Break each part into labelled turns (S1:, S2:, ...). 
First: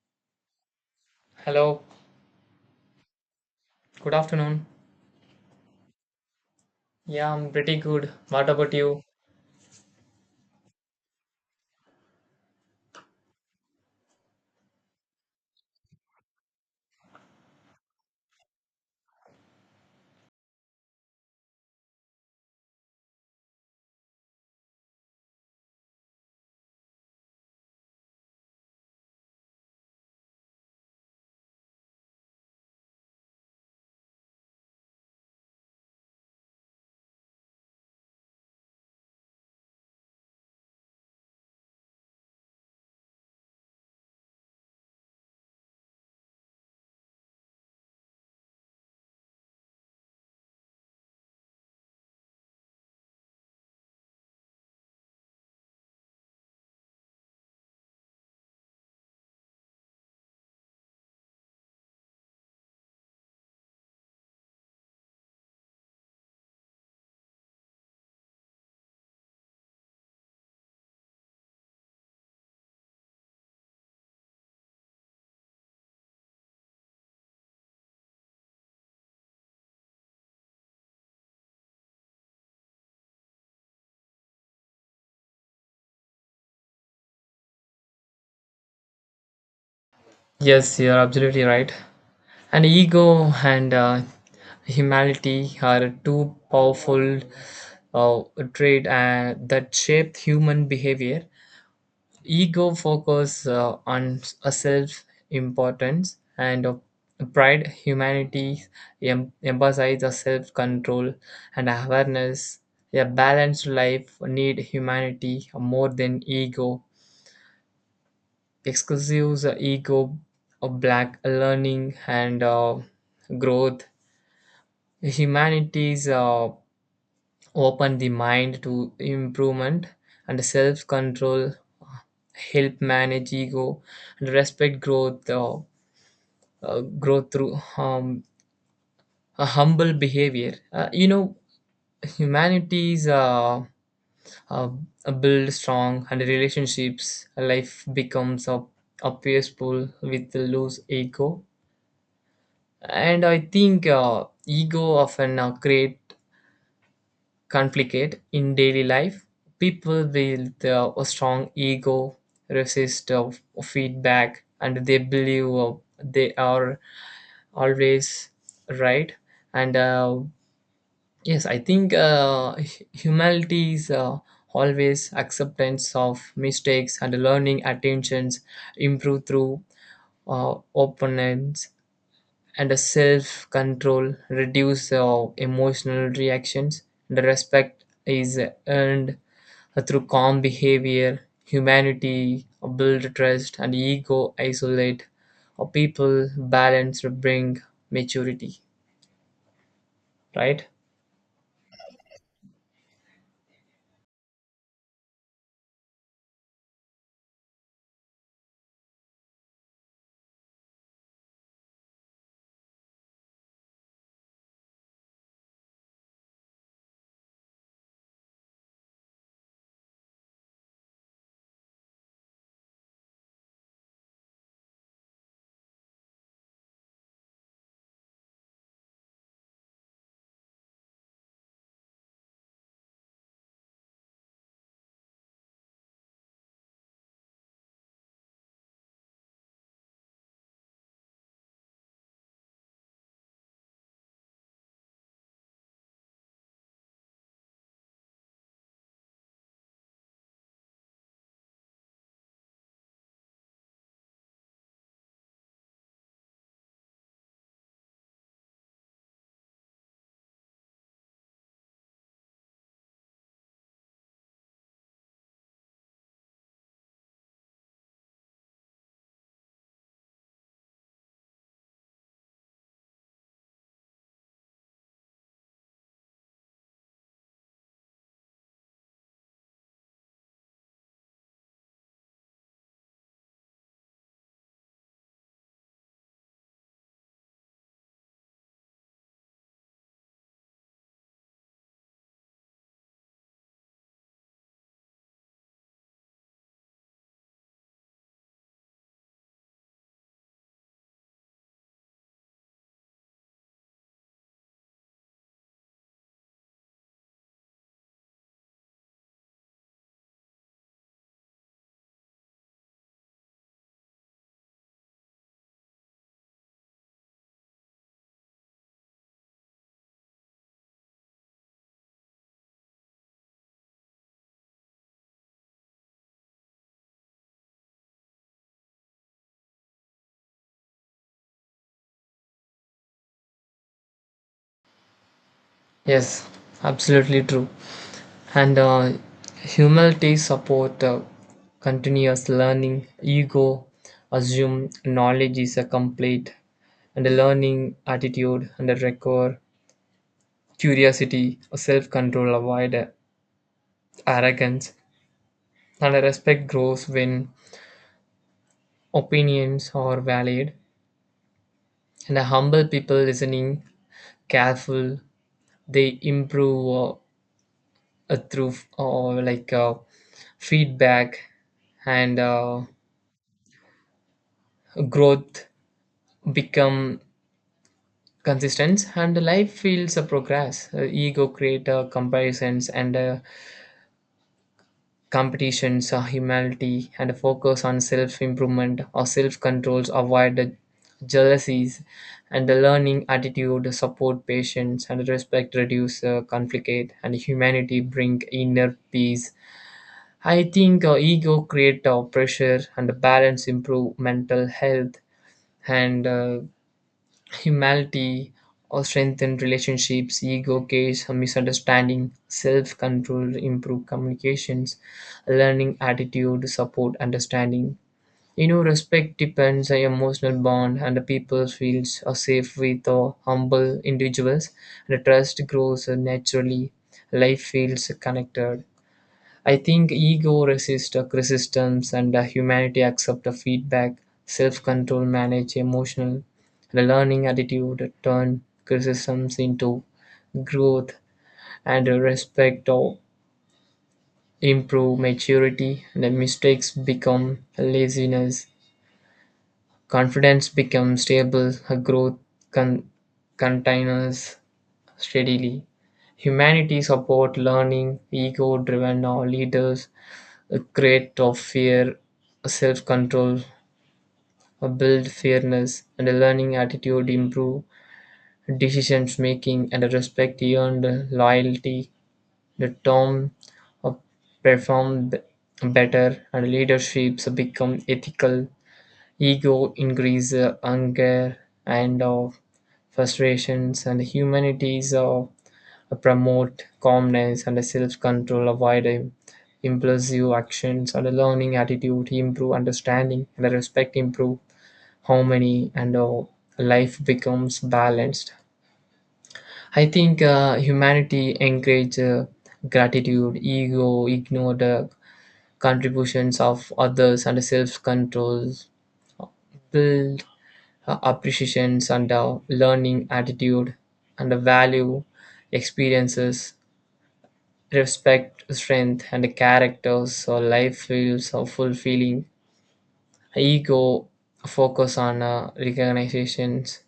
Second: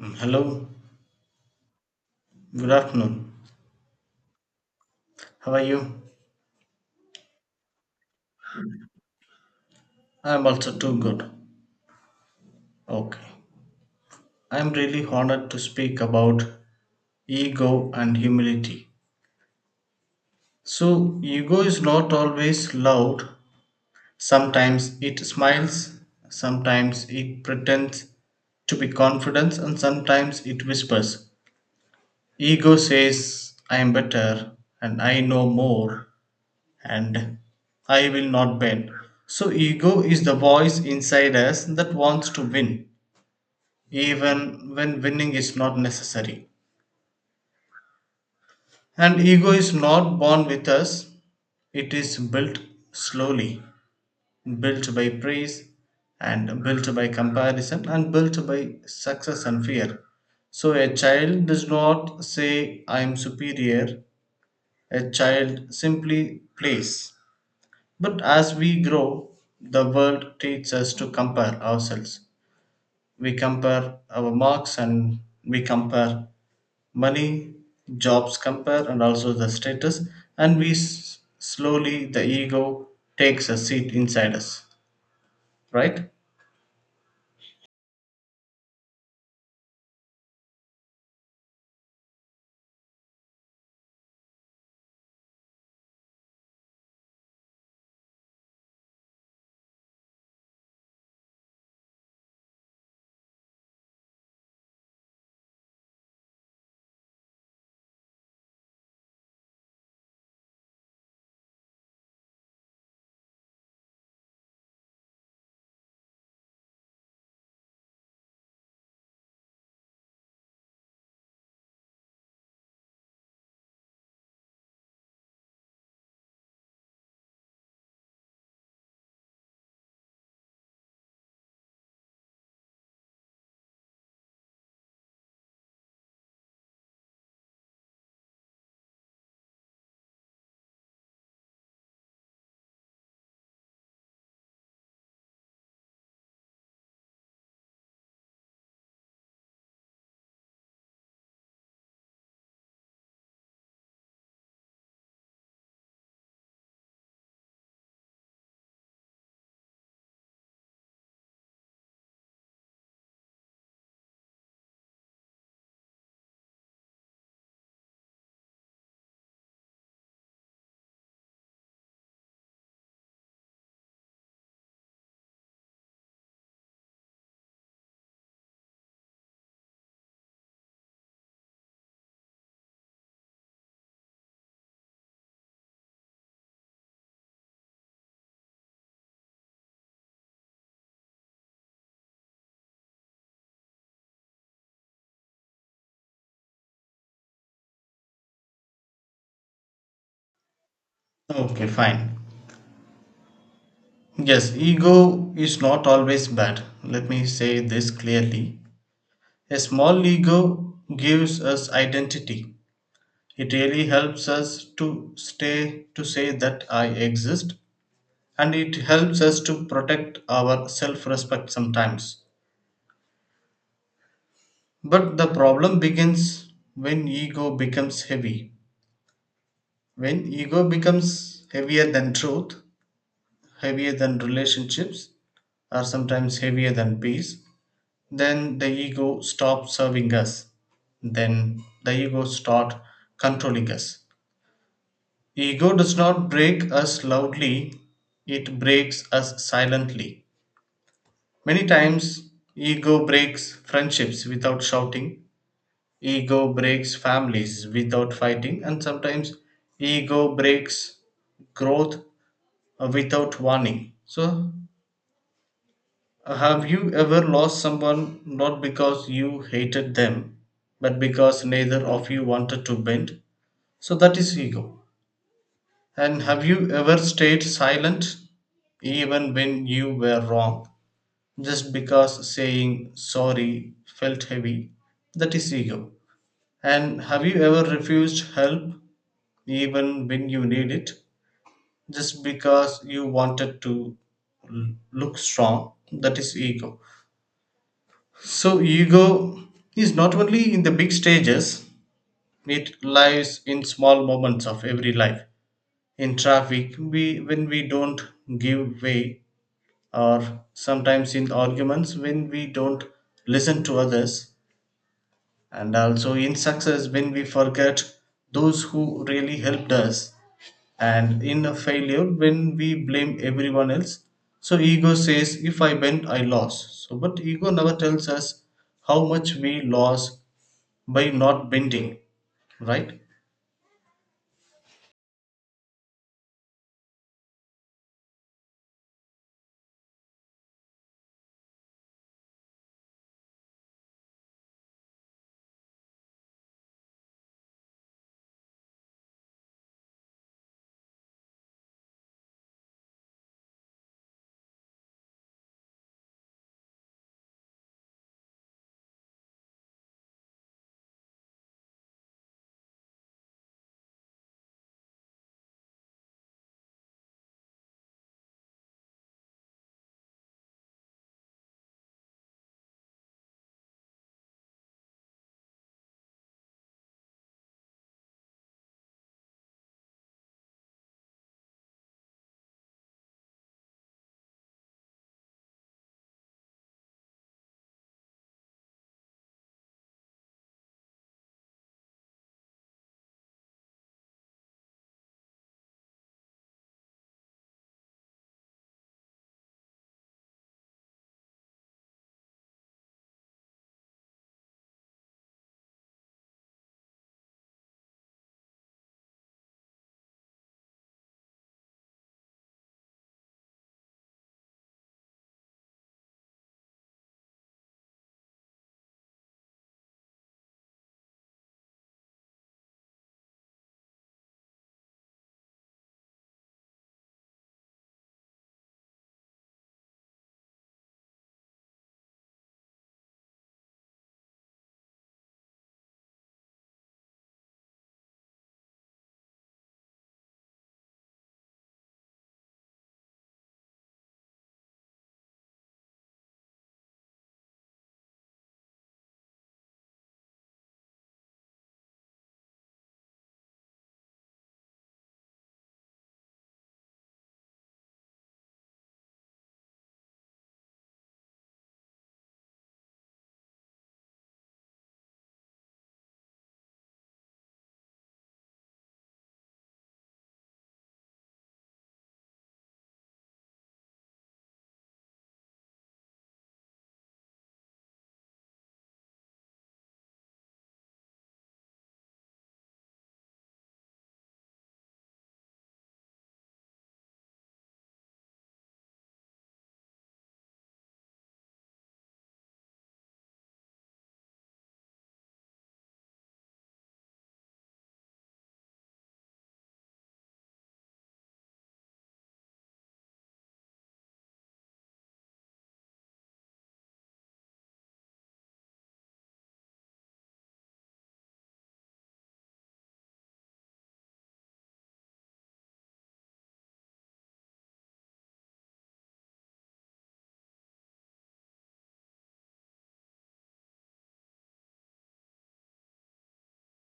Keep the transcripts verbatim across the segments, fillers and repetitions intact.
S1: Mm, hello,
S2: Hello,
S1: good afternoon.
S2: good afternoon.
S1: How are you?
S2: Yeah, I'm pretty good. What about you?
S1: I'm also too good. Okay. I'm really honored to speak about ego and humility. So, ego is not always loud. Sometimes it smiles, sometimes it pretends to be confident, and sometimes it whispers. Ego says, I am better and I know more. And I will not bend. So, ego is the voice inside us that wants to win, even when winning is not necessary. And ego is not born with us, it is built slowly, built by praise, and built by comparison, and built by success and fear. So, a child does not say, I am superior, a child simply plays. But as we grow, the world teaches us to compare ourselves. We compare our marks and we compare money, jobs compare, and also the status. And we s- slowly, the ego takes a seat inside us, right?
S2: Yes, you're absolutely right. And ego and uh, humanity are two powerful uh, traits uh, that shape human behavior. Ego focus uh, on a self importance and uh, pride humanity em- emphasize a self control and awareness. A balanced life need humanity more than ego exclusive uh, ego of black learning and uh, growth humanities uh, open the mind to improvement and self-control help manage ego and respect growth uh, uh, growth through um, a humble behavior uh, you know humanities uh, uh, build strong and relationships life becomes a, a peaceful with loose ego. And I think uh, ego often uh, create conflict in daily life. People with uh, a strong ego resist uh, feedback and they believe uh, they are always right. And uh, yes, I think uh, hu- humility is uh, always acceptance of mistakes and learning attentions improve through uh, opponents and a self control reduce uh, emotional reactions. The respect is earned through calm behavior. Humanity build trust and ego isolate a people. Balance bring maturity, right?
S1: Okay, fine. Yes, ego is not always bad. Let me say this clearly. A small ego gives us identity, it really helps us to stay to say that I exist and it helps us to protect our self-respect sometimes. But the problem begins when ego becomes heavy. When ego becomes heavier than truth, heavier than relationships, or sometimes heavier than peace, then the ego stops serving us. Then the ego starts controlling us. Ego does not break us loudly, it breaks us silently. Many times, ego breaks friendships without shouting, ego breaks families without fighting, and sometimes ego breaks growth uh, without warning. So, uh, have you ever lost someone not because you hated them, but because neither of you wanted to bend? So, that is ego. And have you ever stayed silent even when you were wrong just because saying sorry felt heavy? That is ego. And have you ever refused help even when you need it just because you wanted to l- look strong? That is ego. So, ego is not only in the big stages, it lies in small moments of every life. In traffic, we when we don't give way or sometimes in arguments when we don't listen to others, and also in success when we forget those who really helped us, and in a failure when we blame everyone else. So ego says, if I bend, I lost. So, but ego never tells us how much we lost by not bending, right?
S2: Yes, absolutely true. And uh, humility support uh, continuous learning ego assume knowledge is a complete and a learning attitude and a record curiosity, self control, avoid arrogance, and respect grows when opinions are valued. And a humble people listening, careful, they improve uh, uh, through uh, like uh, feedback and uh, growth become consistent and life feels a progress. Uh, ego create uh, comparisons and uh, competitions, uh, humility, and a focus on self improvement or self controls avoid the jealousies, and the learning attitude support patience and respect reduce uh, conflict, and humanity bring inner peace. I think uh, ego create uh, pressure and balance improve mental health. And uh, humility or strengthen relationships, ego case, misunderstanding, self control, improve communications, learning attitude, support understanding. You know, respect depends on emotional bond and the people feels are safe with or humble individuals and the trust grows naturally. Life feels connected. I think ego resists uh, resistance and uh, humanity accept the feedback, self control manage emotional, the learning attitude turn criticisms into growth, and uh, respect or improve maturity. The mistakes become laziness, confidence becomes stable uh, growth con- continues steadily. Humanity support learning ego driven or leaders a crate of fear, self-control, build fairness, and a learning attitude improve decisions making and respect earned loyalty. The term uh, perform better and leaderships become ethical. Ego increase uh, anger and uh, frustrations and humanities uh, promote calmness and self-control, avoid im- impulsive actions and a learning attitude, improve understanding and respect, improve harmony, and uh, life becomes balanced. I think uh, humanity encourage uh, gratitude, ego, ignore the contributions of others and self-control, build uh, appreciations and uh, learning attitude and uh, value experiences respect, strength, and character. So life feels so fulfilling. Ego focus on uh, recognitions,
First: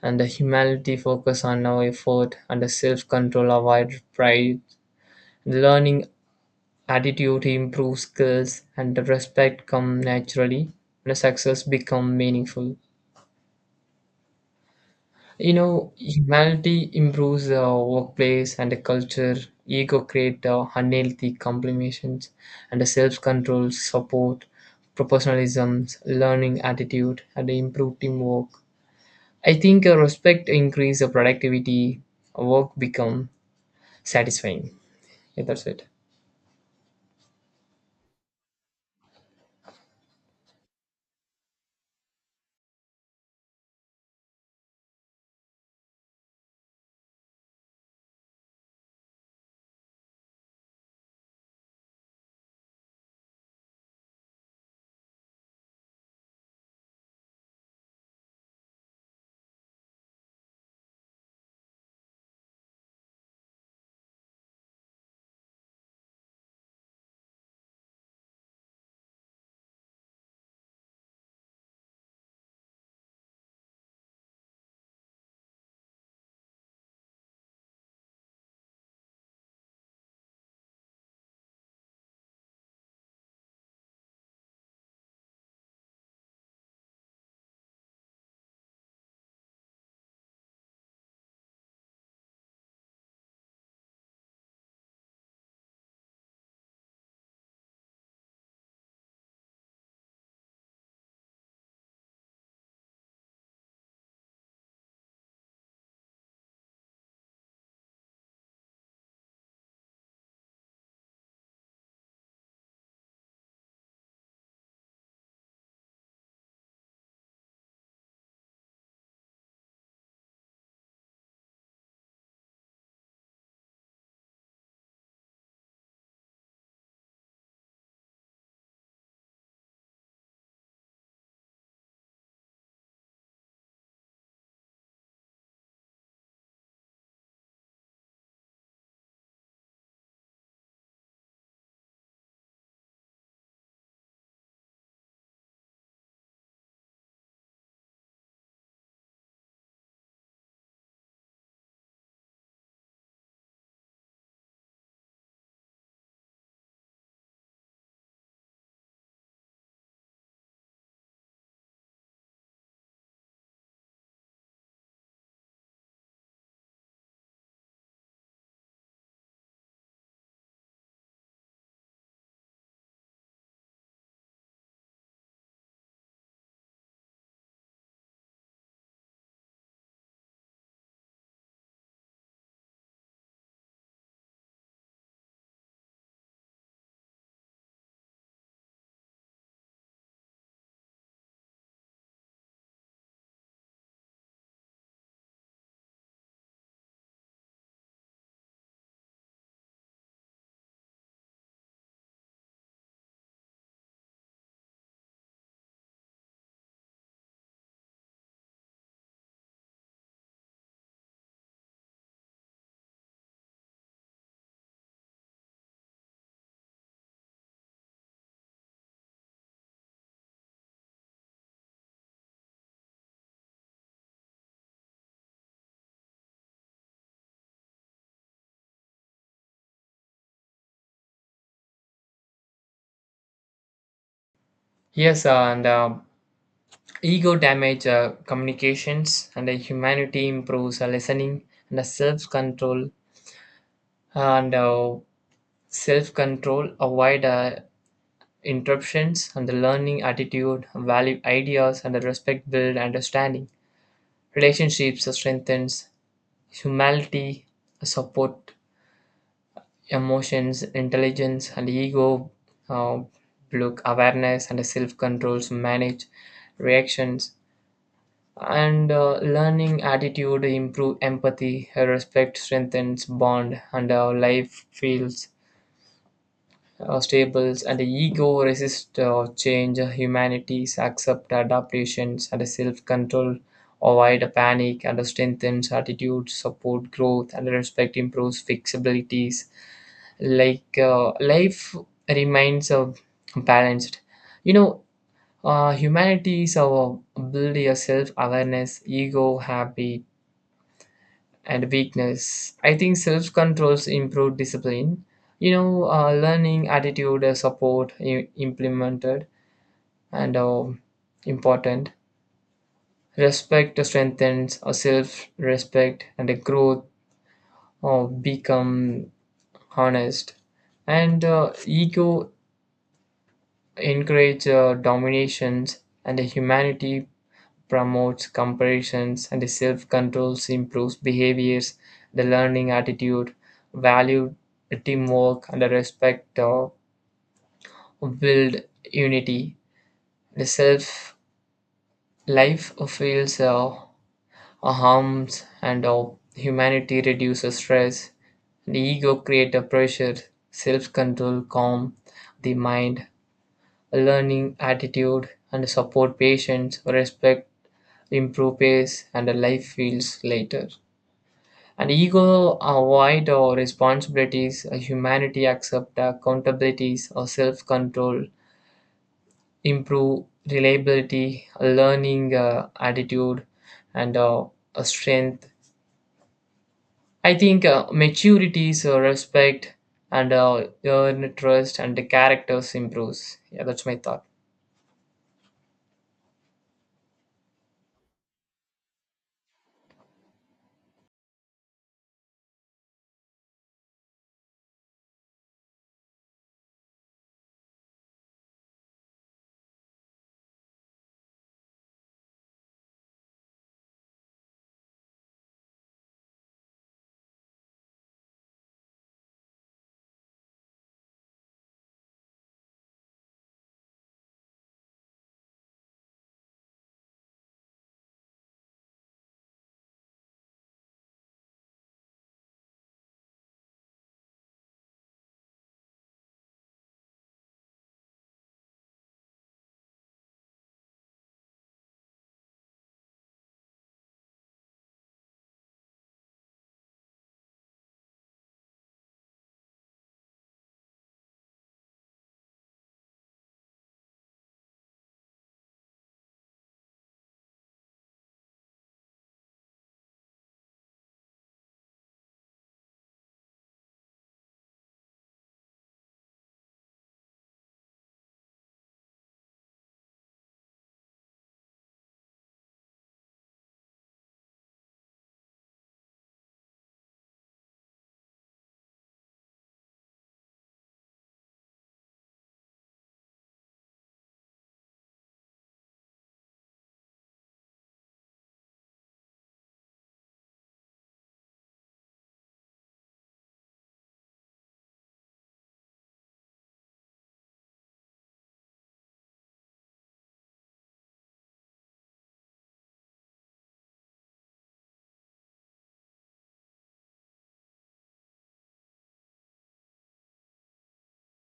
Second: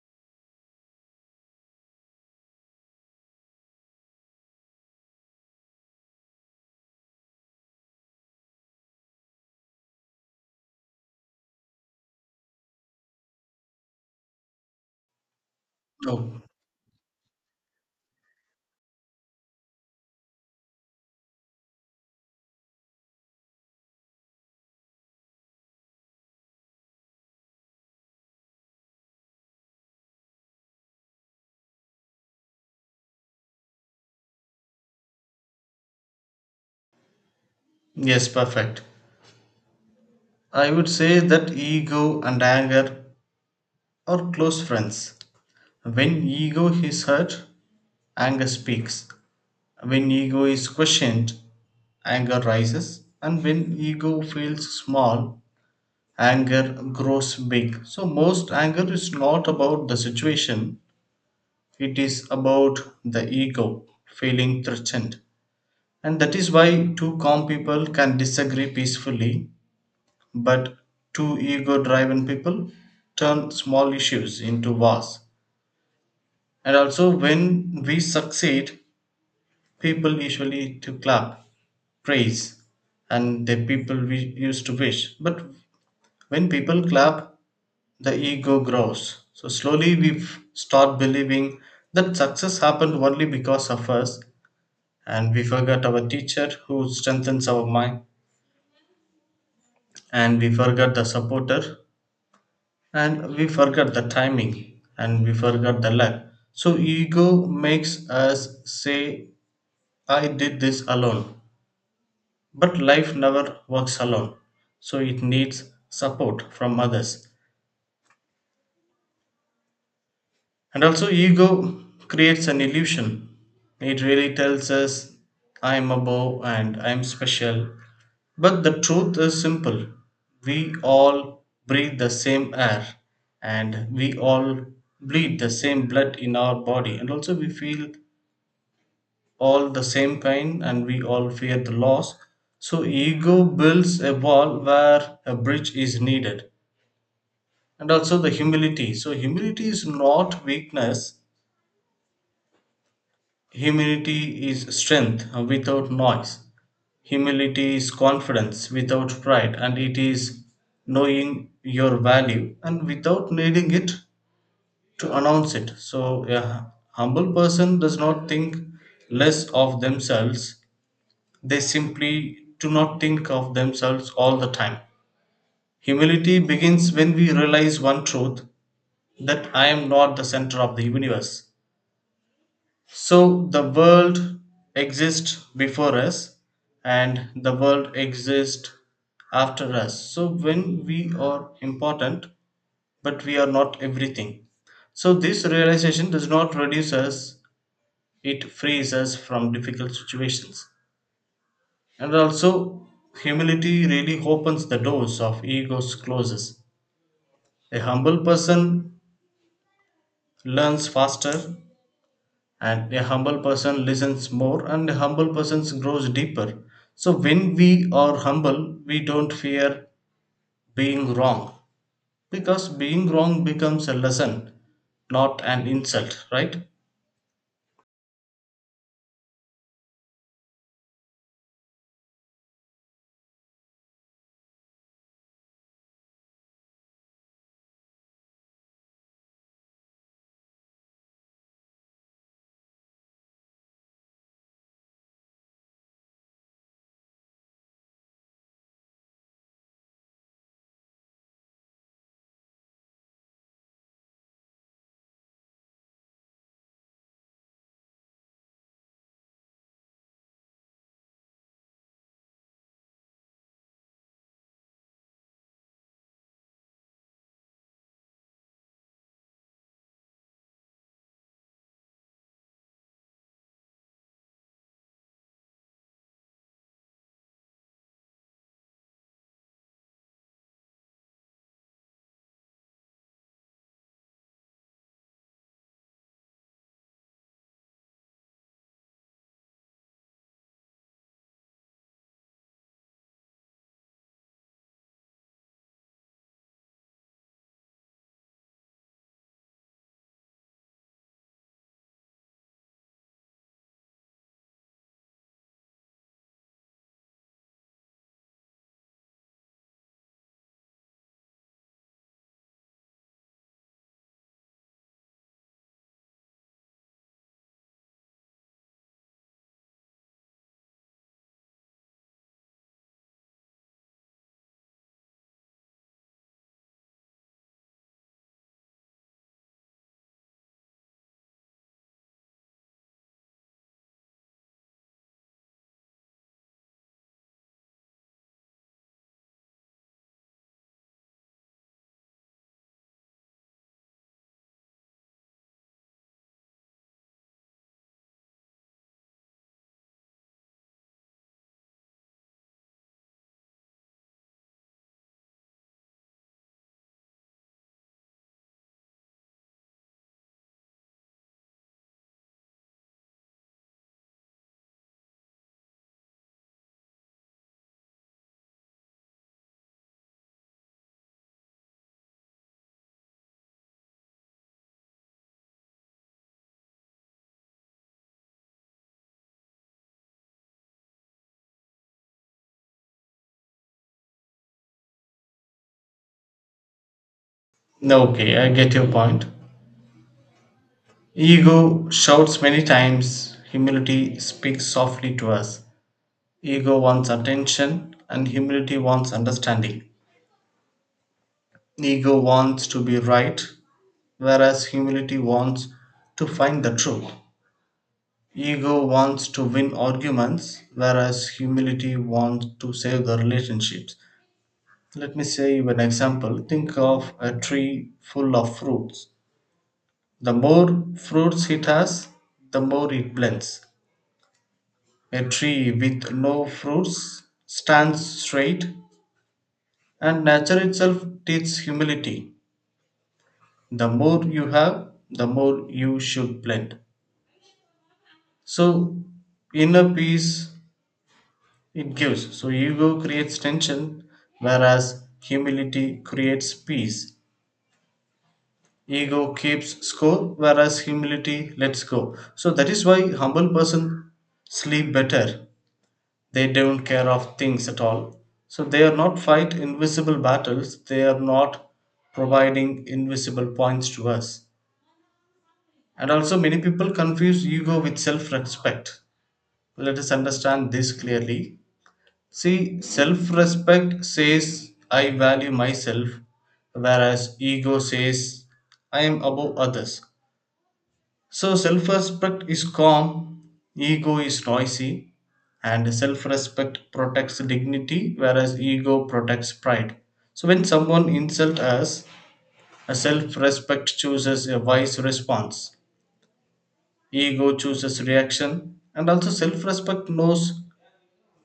S2: and the humanity focus on our effort, and the self control avoid pride. Learning attitude improves skills, and the respect come naturally. And the success become meaningful. You know,
S1: Oh,
S2: humanity improves the workplace and the culture. Ego create uh, unhealthy complimentations and the self-control, support, professionalism, learning attitude, and improve teamwork. I think uh, respect increase the productivity, work become satisfying. Yeah, that's it.
S1: yes, perfect. I would say that ego and anger are close friends. When ego is hurt, anger speaks. When ego is questioned, anger rises, and when ego feels small, anger grows big. So, most anger is not about the situation, it is about the ego feeling threatened. And that is why two calm people can disagree peacefully, but two ego driven people turn small issues into wars. And also, when we succeed, people usually to clap praise and the people we used to wish. But when people clap, the ego grows. So slowly we f- start believing that success happened only because of us, and we forget our teacher who strengthens our mind, and we forget the supporter, and we forget the timing, and we forget the luck. So ego makes us say, "I did this alone." But life never works alone, so it needs support from others. And also, ego creates an illusion. It really tells us, I am above and I am special. But the truth is simple, we all breathe the same air, and we all bleed the same blood in our body, and also we feel all the same pain, and we all fear the loss. So, ego builds a wall where a bridge is needed, and also the humility. So humility is not weakness, humility is strength uh, without noise, humility is confidence without pride, and it is knowing your value and without needing it to announce it. So a humble person does not think less of themselves, they simply do not think of themselves all the time. Humility begins when we realize one truth, that I am not the center of the universe. So the world exists before us and the world exists after us. So when we are important, but we are not everything. So this realization does not reduce us, it frees us from difficult situations. And also, humility really opens the doors of ego's closes. A humble person learns faster, and a humble person listens more, and a humble person grows deeper. So when we are humble, we don't fear being wrong, because being wrong becomes a lesson, not an insult, right?
S2: Yes, uh, and uh, ego damage uh, communications and uh, humanity improves uh, listening and uh, self-control and uh, self control, avoid uh, interruptions, and the learning attitude, value ideas, and the respect build understanding. Relationships strengthens humility, support emotions, intelligence, and ego. Uh, Look awareness and self controls manage reactions and uh, learning attitude improve empathy respect strengthens bond and our life feels uh, stables and the ego resist uh, change, uh, humanities accept adaptations and the self-control avoid a panic and the strengthens attitudes support growth and the respect improves flexibilities like uh, life remains uh, balanced. You know, uh, humanities uh, build a self-awareness ego habit and weakness. I think self controls improve discipline. You know, uh, learning attitude uh, support i- implemented and uh, important. Respect strengthens uh, self respect and the growth uh, become honest. And uh, ego encourage uh, dominations and the humanity promotes comparisons and self-control, improves behaviors, the learning attitude, value teamwork and respect, uh, build unity. The self life feels uh, harms and uh, humanity reduces stress. The ego creates a pressure, self-control calm the mind, a learning attitude and support patience, respect improve pace and a life feels lighter. And ego avoid our responsibilities, a humanity accept accountabilities, or self-control, improve reliability, a learning uh, attitude, and uh, a strength. I think uh, maturity is uh, respect and uh, earn trust and the characters improves. Yeah, that's my thought.
S1: Okay, I get your point. Ego shouts many times, humility speaks softly to us. Ego wants attention and humility wants understanding. Ego wants to be right, whereas humility wants to find the truth. Ego wants to win arguments, whereas humility wants to save the relationships. Let me say you an example. Think of a tree full of fruits. The more fruits it has, the more it blends. A tree with no fruits stands straight, and nature itself teaches humility. The more you have, the more you should blend. So, inner peace it gives. So ego creates tension, whereas humility creates peace. Ego keeps score, whereas humility lets go. So that is why humble person sleep better. They don't care of things at all. So they are not fight invisible battles. They are not providing invisible points to us. And also many people confuse ego with self-respect. Let us understand this clearly. See, self respect says I value myself, whereas ego says I am above others. So, self respect is calm, ego is noisy, and self respect protects dignity, whereas ego protects pride. So, when someone insults us, a self respect chooses a wise response, ego chooses reaction, and also self respect knows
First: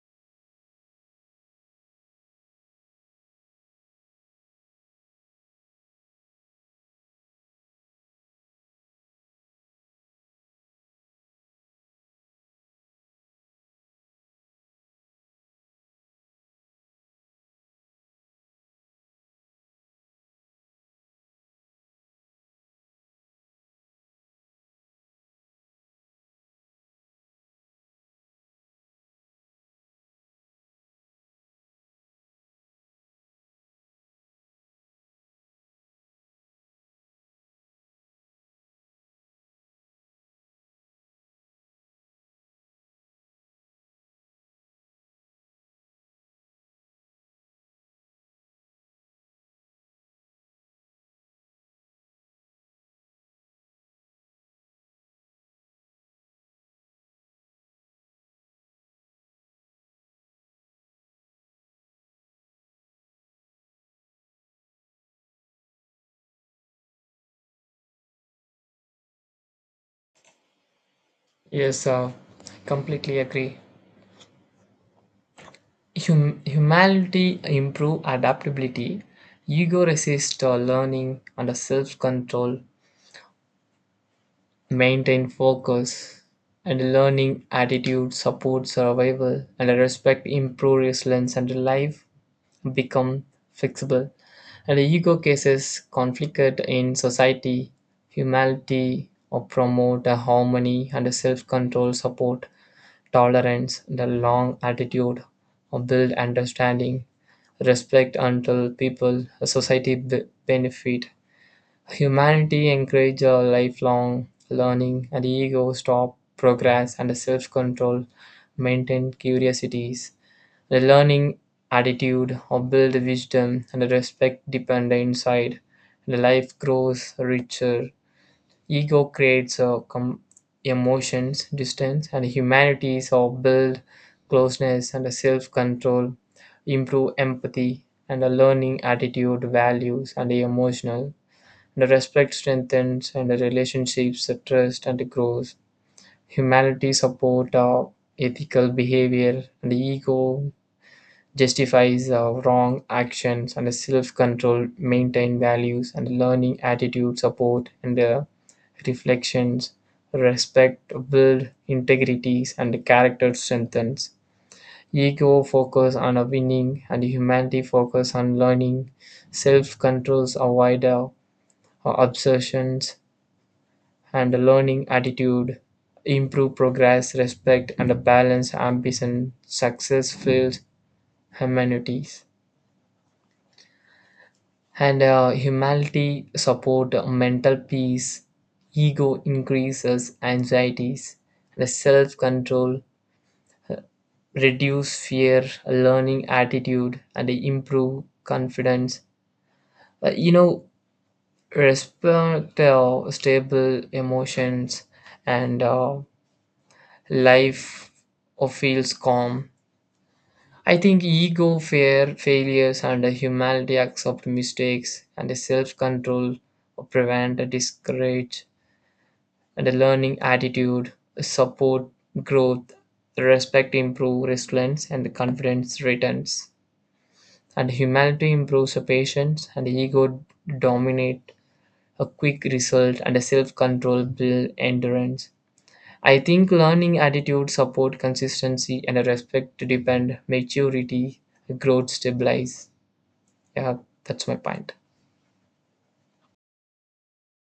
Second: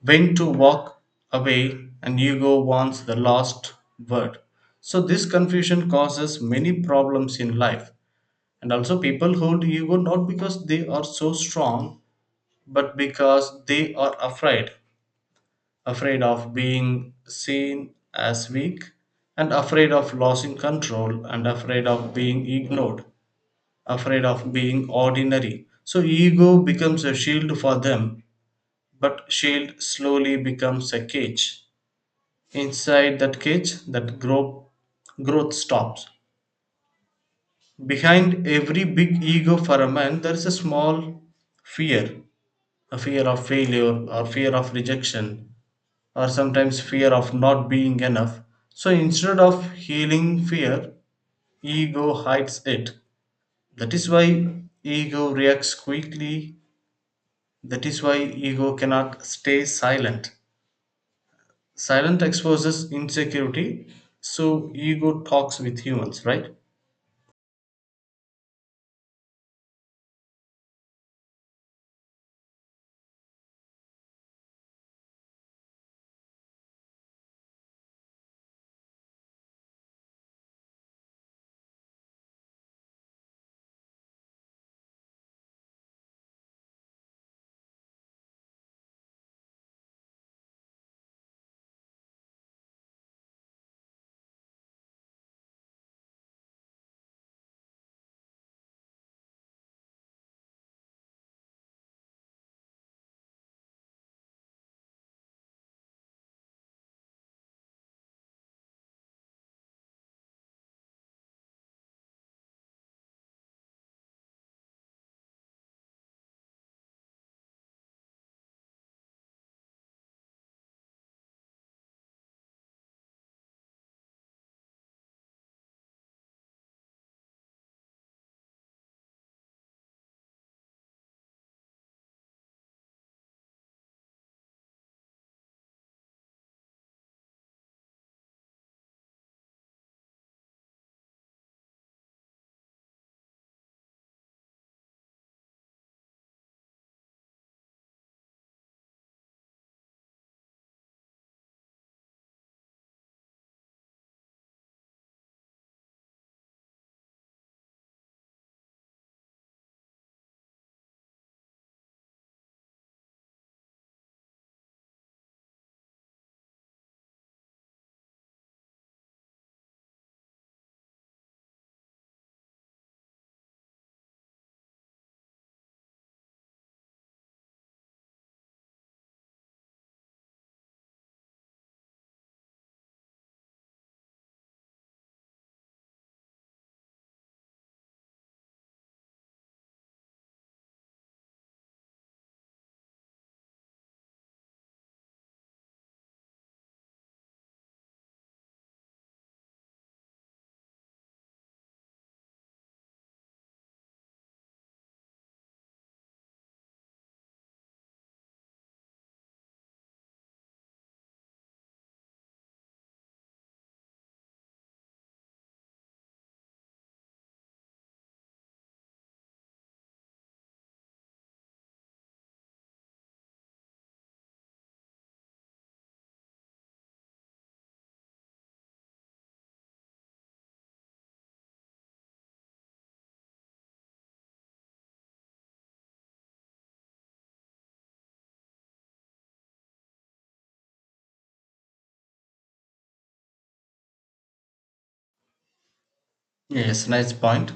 S1: when to walk away, and ego wants the last word. So this confusion causes many problems in life. And also people hold ego not because they are so strong, but because they are afraid. Afraid of being seen as weak, and afraid of losing control, and afraid of being ignored, afraid of being ordinary. So ego becomes a shield for them, but shield slowly becomes a cage. Inside that cage, that grow, growth stops. Behind every big ego for a man, there is a small fear, a fear of failure, or fear of rejection, or sometimes fear of not being enough. So instead of healing fear, ego hides it. That is why ego reacts quickly. That is why ego cannot stay silent. Silent exposes insecurity, so ego talks with humans, right?
S2: Yes, uh, completely agree. Hum- humanity improve adaptability, ego resist uh, learning and self control maintain focus, and learning attitude supports survival, and respect improve resilience, and life become fixable. And the ego cases conflict in society, humanity, or promote a harmony and a self-control, support tolerance, the long attitude, or build understanding, respect until people, a society b- benefit. Humanity encourages lifelong learning, and the ego stop progress and the self-control maintain curiosities. The learning attitude or build wisdom and the respect depend the inside. The life grows richer. Ego creates a com- emotions distance, and humanities or build closeness and a self-control, improve empathy and a learning attitude values and the emotional the respect strengthens and the relationships the trust and it grows. Humanity support our ethical behavior and the ego justifies our wrong actions and the self-control maintain values and learning attitude support and the reflections respect build integrities and the character strengthens ego focus on a winning and humanity focus on learning self controls avoid uh, obsessions and a learning attitude, improve progress, respect, and a balance ambition, success filled humanities. And uh, humanity support uh, mental peace, ego increases anxieties, the self control reduce fear, a learning attitude, and improve confidence. Uh, you know, respect uh, stable emotions and uh, life uh, feels calm. I think ego, fear, failures, and a humanity accept mistakes, and a self control prevent a discourage, and a learning attitude support growth, respect improve resilience, and the confidence returns. And humanity improves a patience, and ego dominate a quick result, and a self control build endurance. I think learning attitude support consistency and a respect to depend maturity growth stabilize. Yeah, that's my point.
S1: Yes, nice point.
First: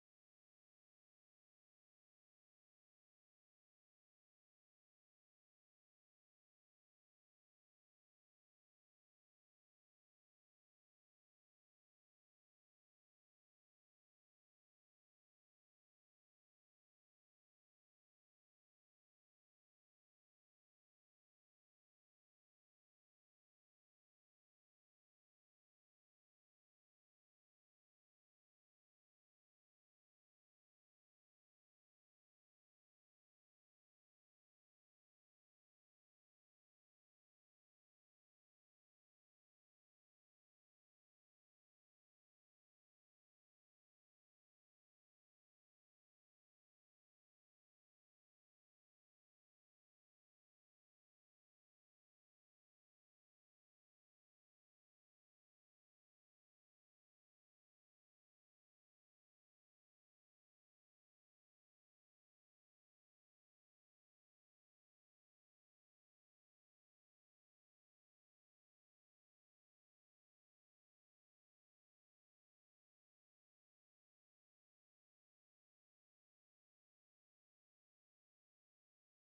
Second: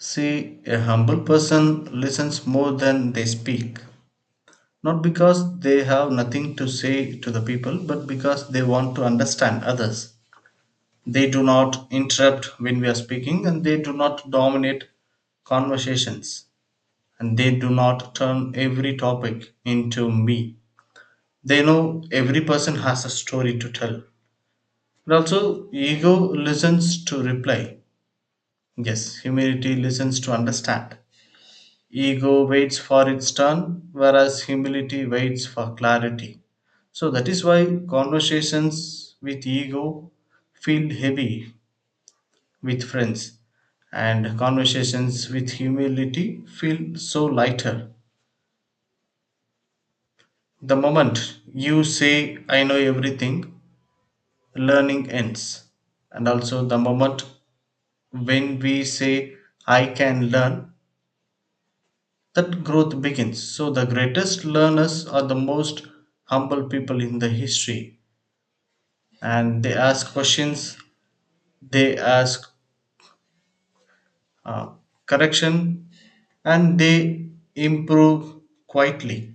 S1: See, a humble person listens more than they speak, not because they have nothing to say to the people, but because they want to understand others. They do not interrupt when we are speaking, and they do not dominate conversations, and they do not turn every topic into me. They know every person has a story to tell. And also, ego listens to reply. Yes, humility listens to understand. Ego waits for its turn, whereas humility waits for clarity. So that is why conversations with ego feel heavy with friends, and conversations with humility feel so lighter. The moment you say, I know everything, learning ends. And also, the moment when we say, I can learn, that growth begins. So the greatest learners are the most humble people in the history, and they ask questions, they ask uh, correction, and they improve quietly.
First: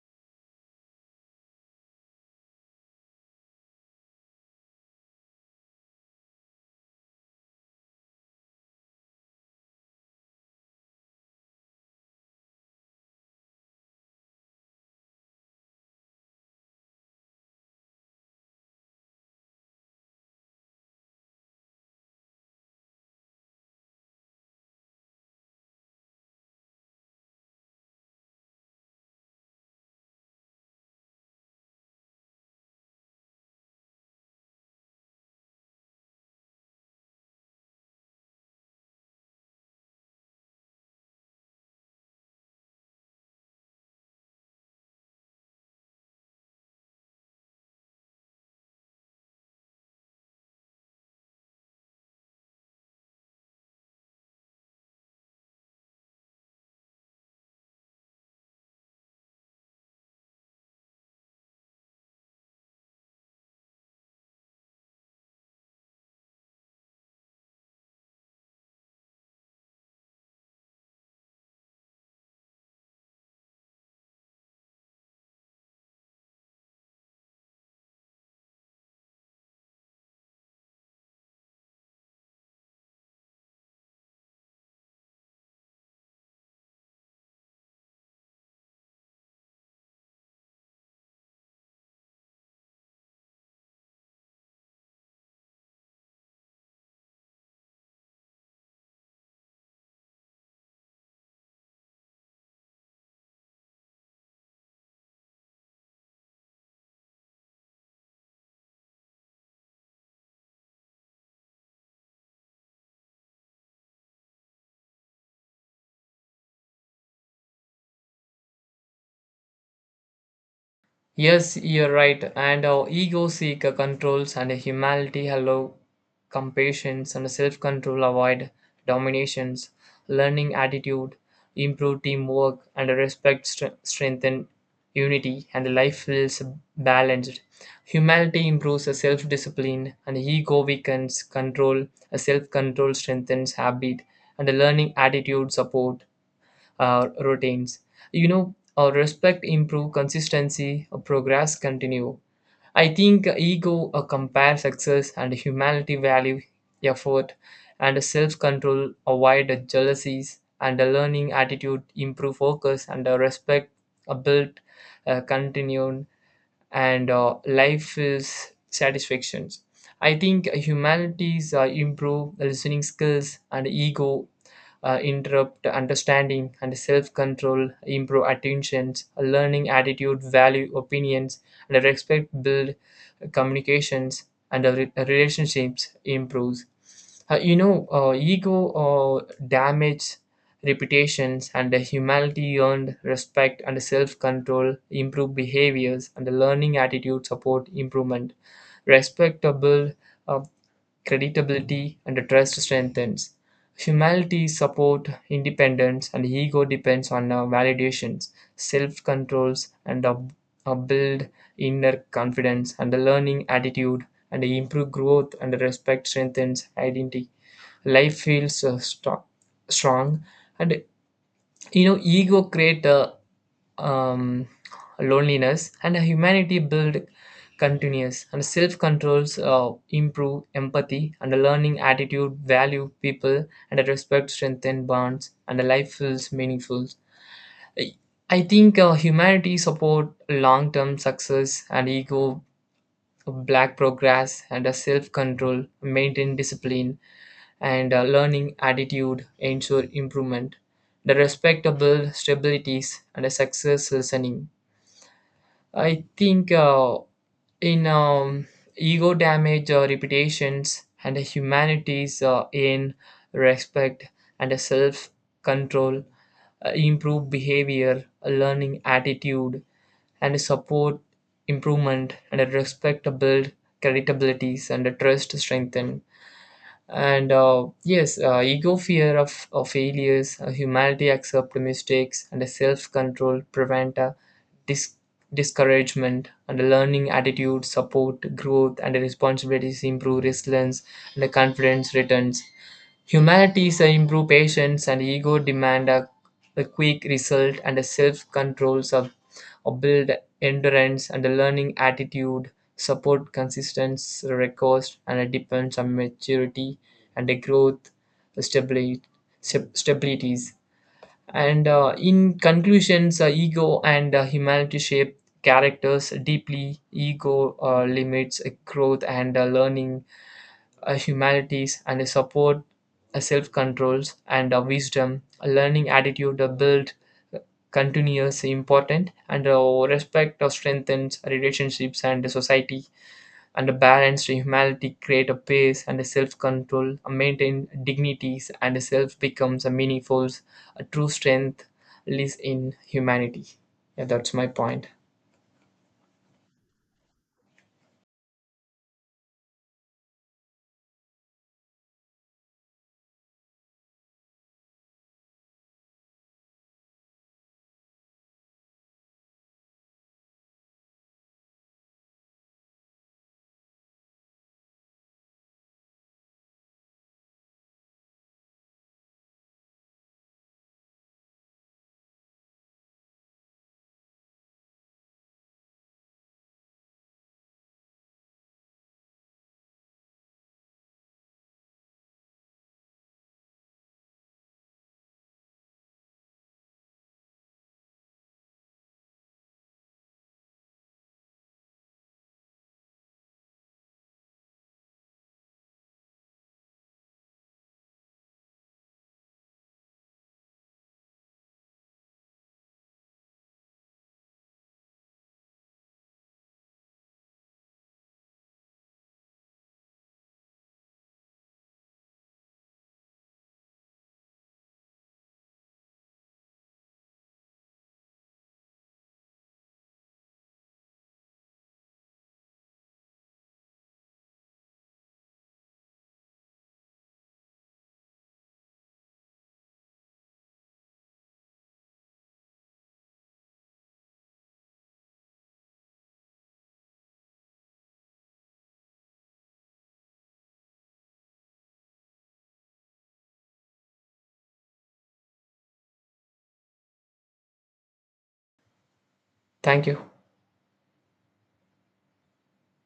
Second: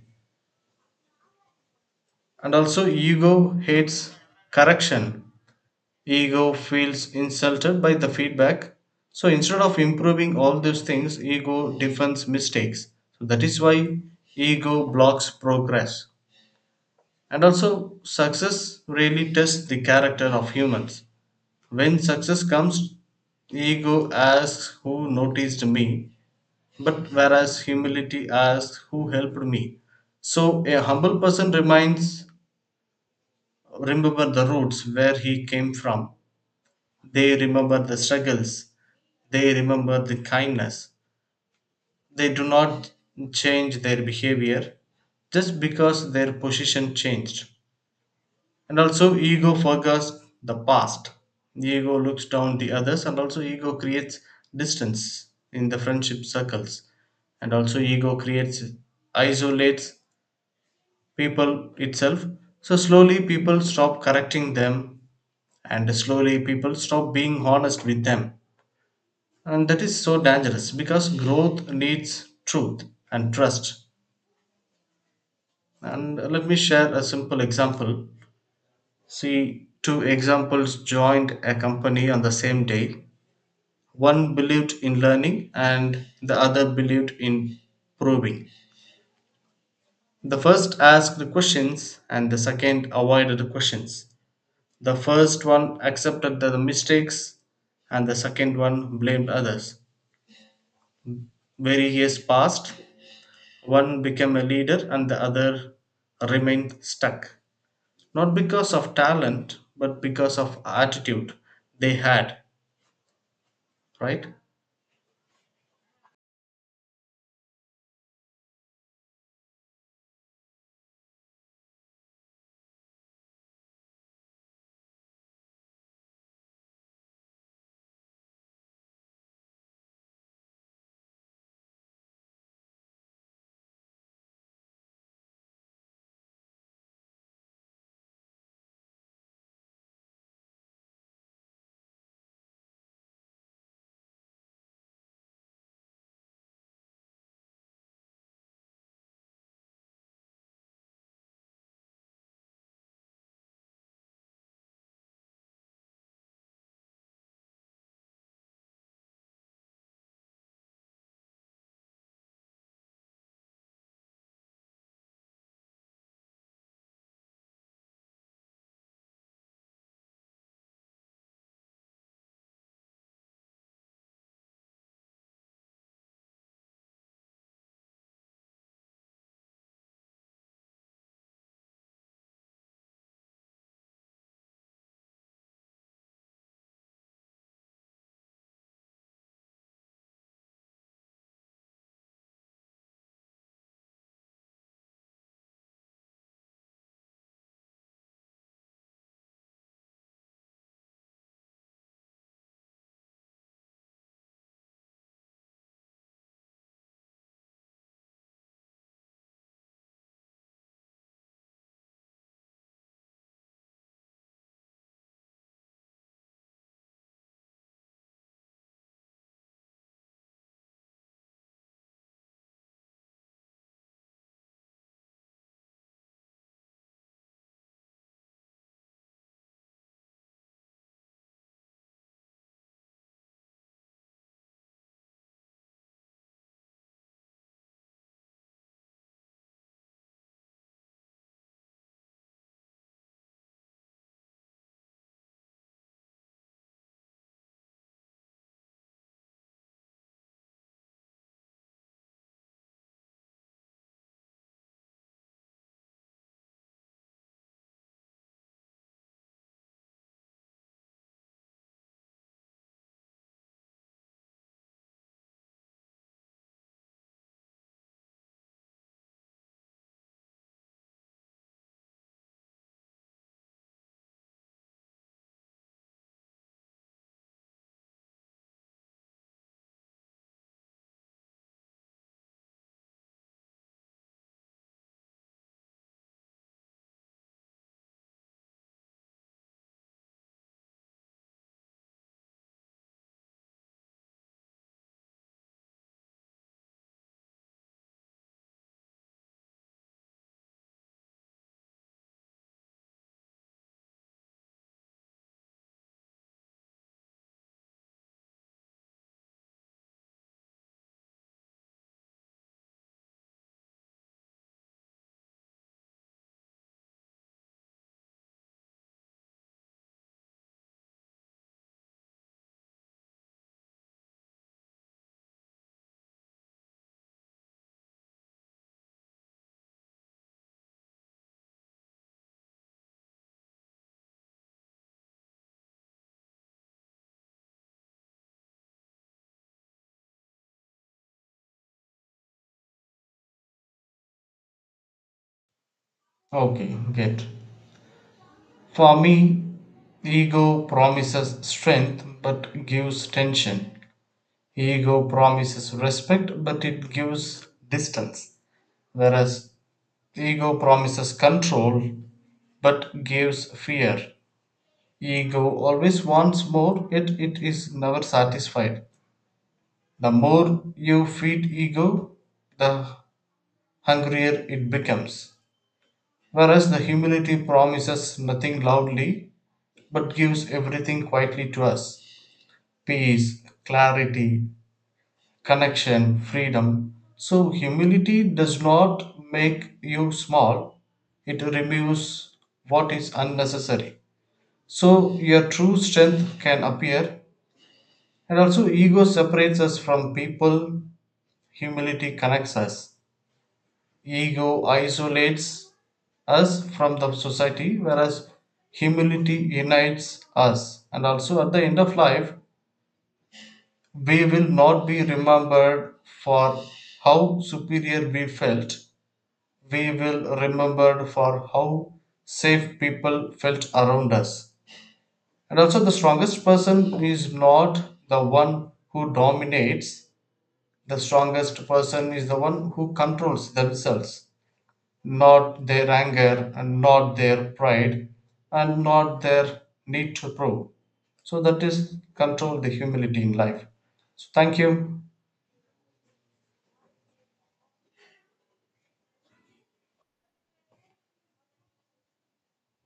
S1: And also, ego hates correction. Ego feels insulted by the feedback. So instead of improving all those things, ego defends mistakes. So that is why ego blocks progress. And also, success really tests the character of humans. When success comes, ego asks who noticed me, but whereas humility asks who helped me. So, a humble person reminds, remember the roots where he came from. They remember the struggles. They remember the kindness. They do not change their behavior just because their position changed. And also ego forgets the past. Ego looks down the others, and also ego creates distance in the friendship circles, and also ego creates isolates people itself. So slowly people stop correcting them, and slowly people stop being honest with them, and that is so dangerous because growth needs truth and trust. And let me share a simple example. See, two examples joined a company on the same day. One believed in learning and the other believed in proving. The first asked the questions and the second avoided the questions. The first one accepted the mistakes and the second one blamed others. Very years passed, one became a leader and the other remained stuck. Not because of talent, but because of attitude they had, right?
S2: Yes, you're right. And our ego seeker controls and humanity hello compassion and self control avoid dominations, learning attitude, improve teamwork and respect stre- strengthen unity and the life feels balanced. Humanity improves a self discipline and ego weakens control, a self control strengthens habit and a learning attitude support uh, routines. You know, uh, respect improve consistency, uh, progress continue. I think ego uh, compare success and humanity value effort and self-control avoid jealousies and a learning attitude improve focus and a respect a build uh, continued and uh, life is satisfactions. I think humanities uh, improve listening skills and ego uh, interrupt understanding and self-control improve attentions learning attitude value opinions and a respect build communications and re- relationships improves. Uh, you know, uh, ego uh, damage reputations and the humility earned respect and self-control improve behaviors and the learning attitude support improvement respectable uh, credibility and trust strengthens. Humanity's support, independence, and ego depends on uh, validations, self-controls, and a, a build inner confidence and a learning attitude and improve growth and respect strengthens identity. Life feels uh, sto- strong. And you know ego create uh, um, loneliness and humanity build continuous and self controls uh, improve empathy and a learning attitude value people and a respect strengthen bonds and a life feels meaningful. i I think uh, humanity support long term success and ego black progress and a self control maintain discipline and uh, learning attitude ensure improvement the respectable stabilities and a success listening. I think uh, in um, ego damage uh, reputations and humanities uh, in respect and a self control uh, improve behavior a learning attitude and support improvement and a respect build creditabilities and a trust strengthen. And uh, yes, uh, ego fear of, of failures, uh, humanity accept mistakes and a self-control prevent a dis- discouragement and a learning attitude support growth and a responsibilities improve resilience and a confidence returns. Humanity's improved patience and ego demand a, a quick result, and self control sub or build endurance and a learning attitude, support consistency, recourse, and it depends on maturity and a growth stability, stabilities. And uh, in conclusions, uh, ego and uh, humanity shape characters deeply. Ego uh, limits uh, growth and uh, learning a humanities and a support, a self-controls and a wisdom, a learning attitude a build continuous important and a respect of strengthens relationships and the society and a balanced humanity create a pace and a self-control, a maintain dignities and a self becomes a meaningful, a true strength lives in humanity. Yeah, that's my point.
S1: Okay, get. For me, ego promises strength but gives tension. Ego promises respect but it gives distance. Whereas ego promises control but gives fear. Ego always wants more, yet it is never satisfied. The more you feed ego, the hungrier it becomes. Whereas the humility promises nothing loudly but gives everything quietly to us, peace, clarity, connection, freedom. So, humility does not make you small, it removes what is unnecessary. So, your true strength can appear, and also, ego separates us from people, humility connects us. Ego isolates us from the society, whereas humility unites us. And also, at the end of life, we will not be remembered for how superior we felt. We will remembered for how safe people felt around us. And also the strongest person is not the one who dominates. The strongest person is the one who controls themselves, not their anger and not their pride and not their need to prove. So that is control the humility in life. So thank you.
S2: Thank you.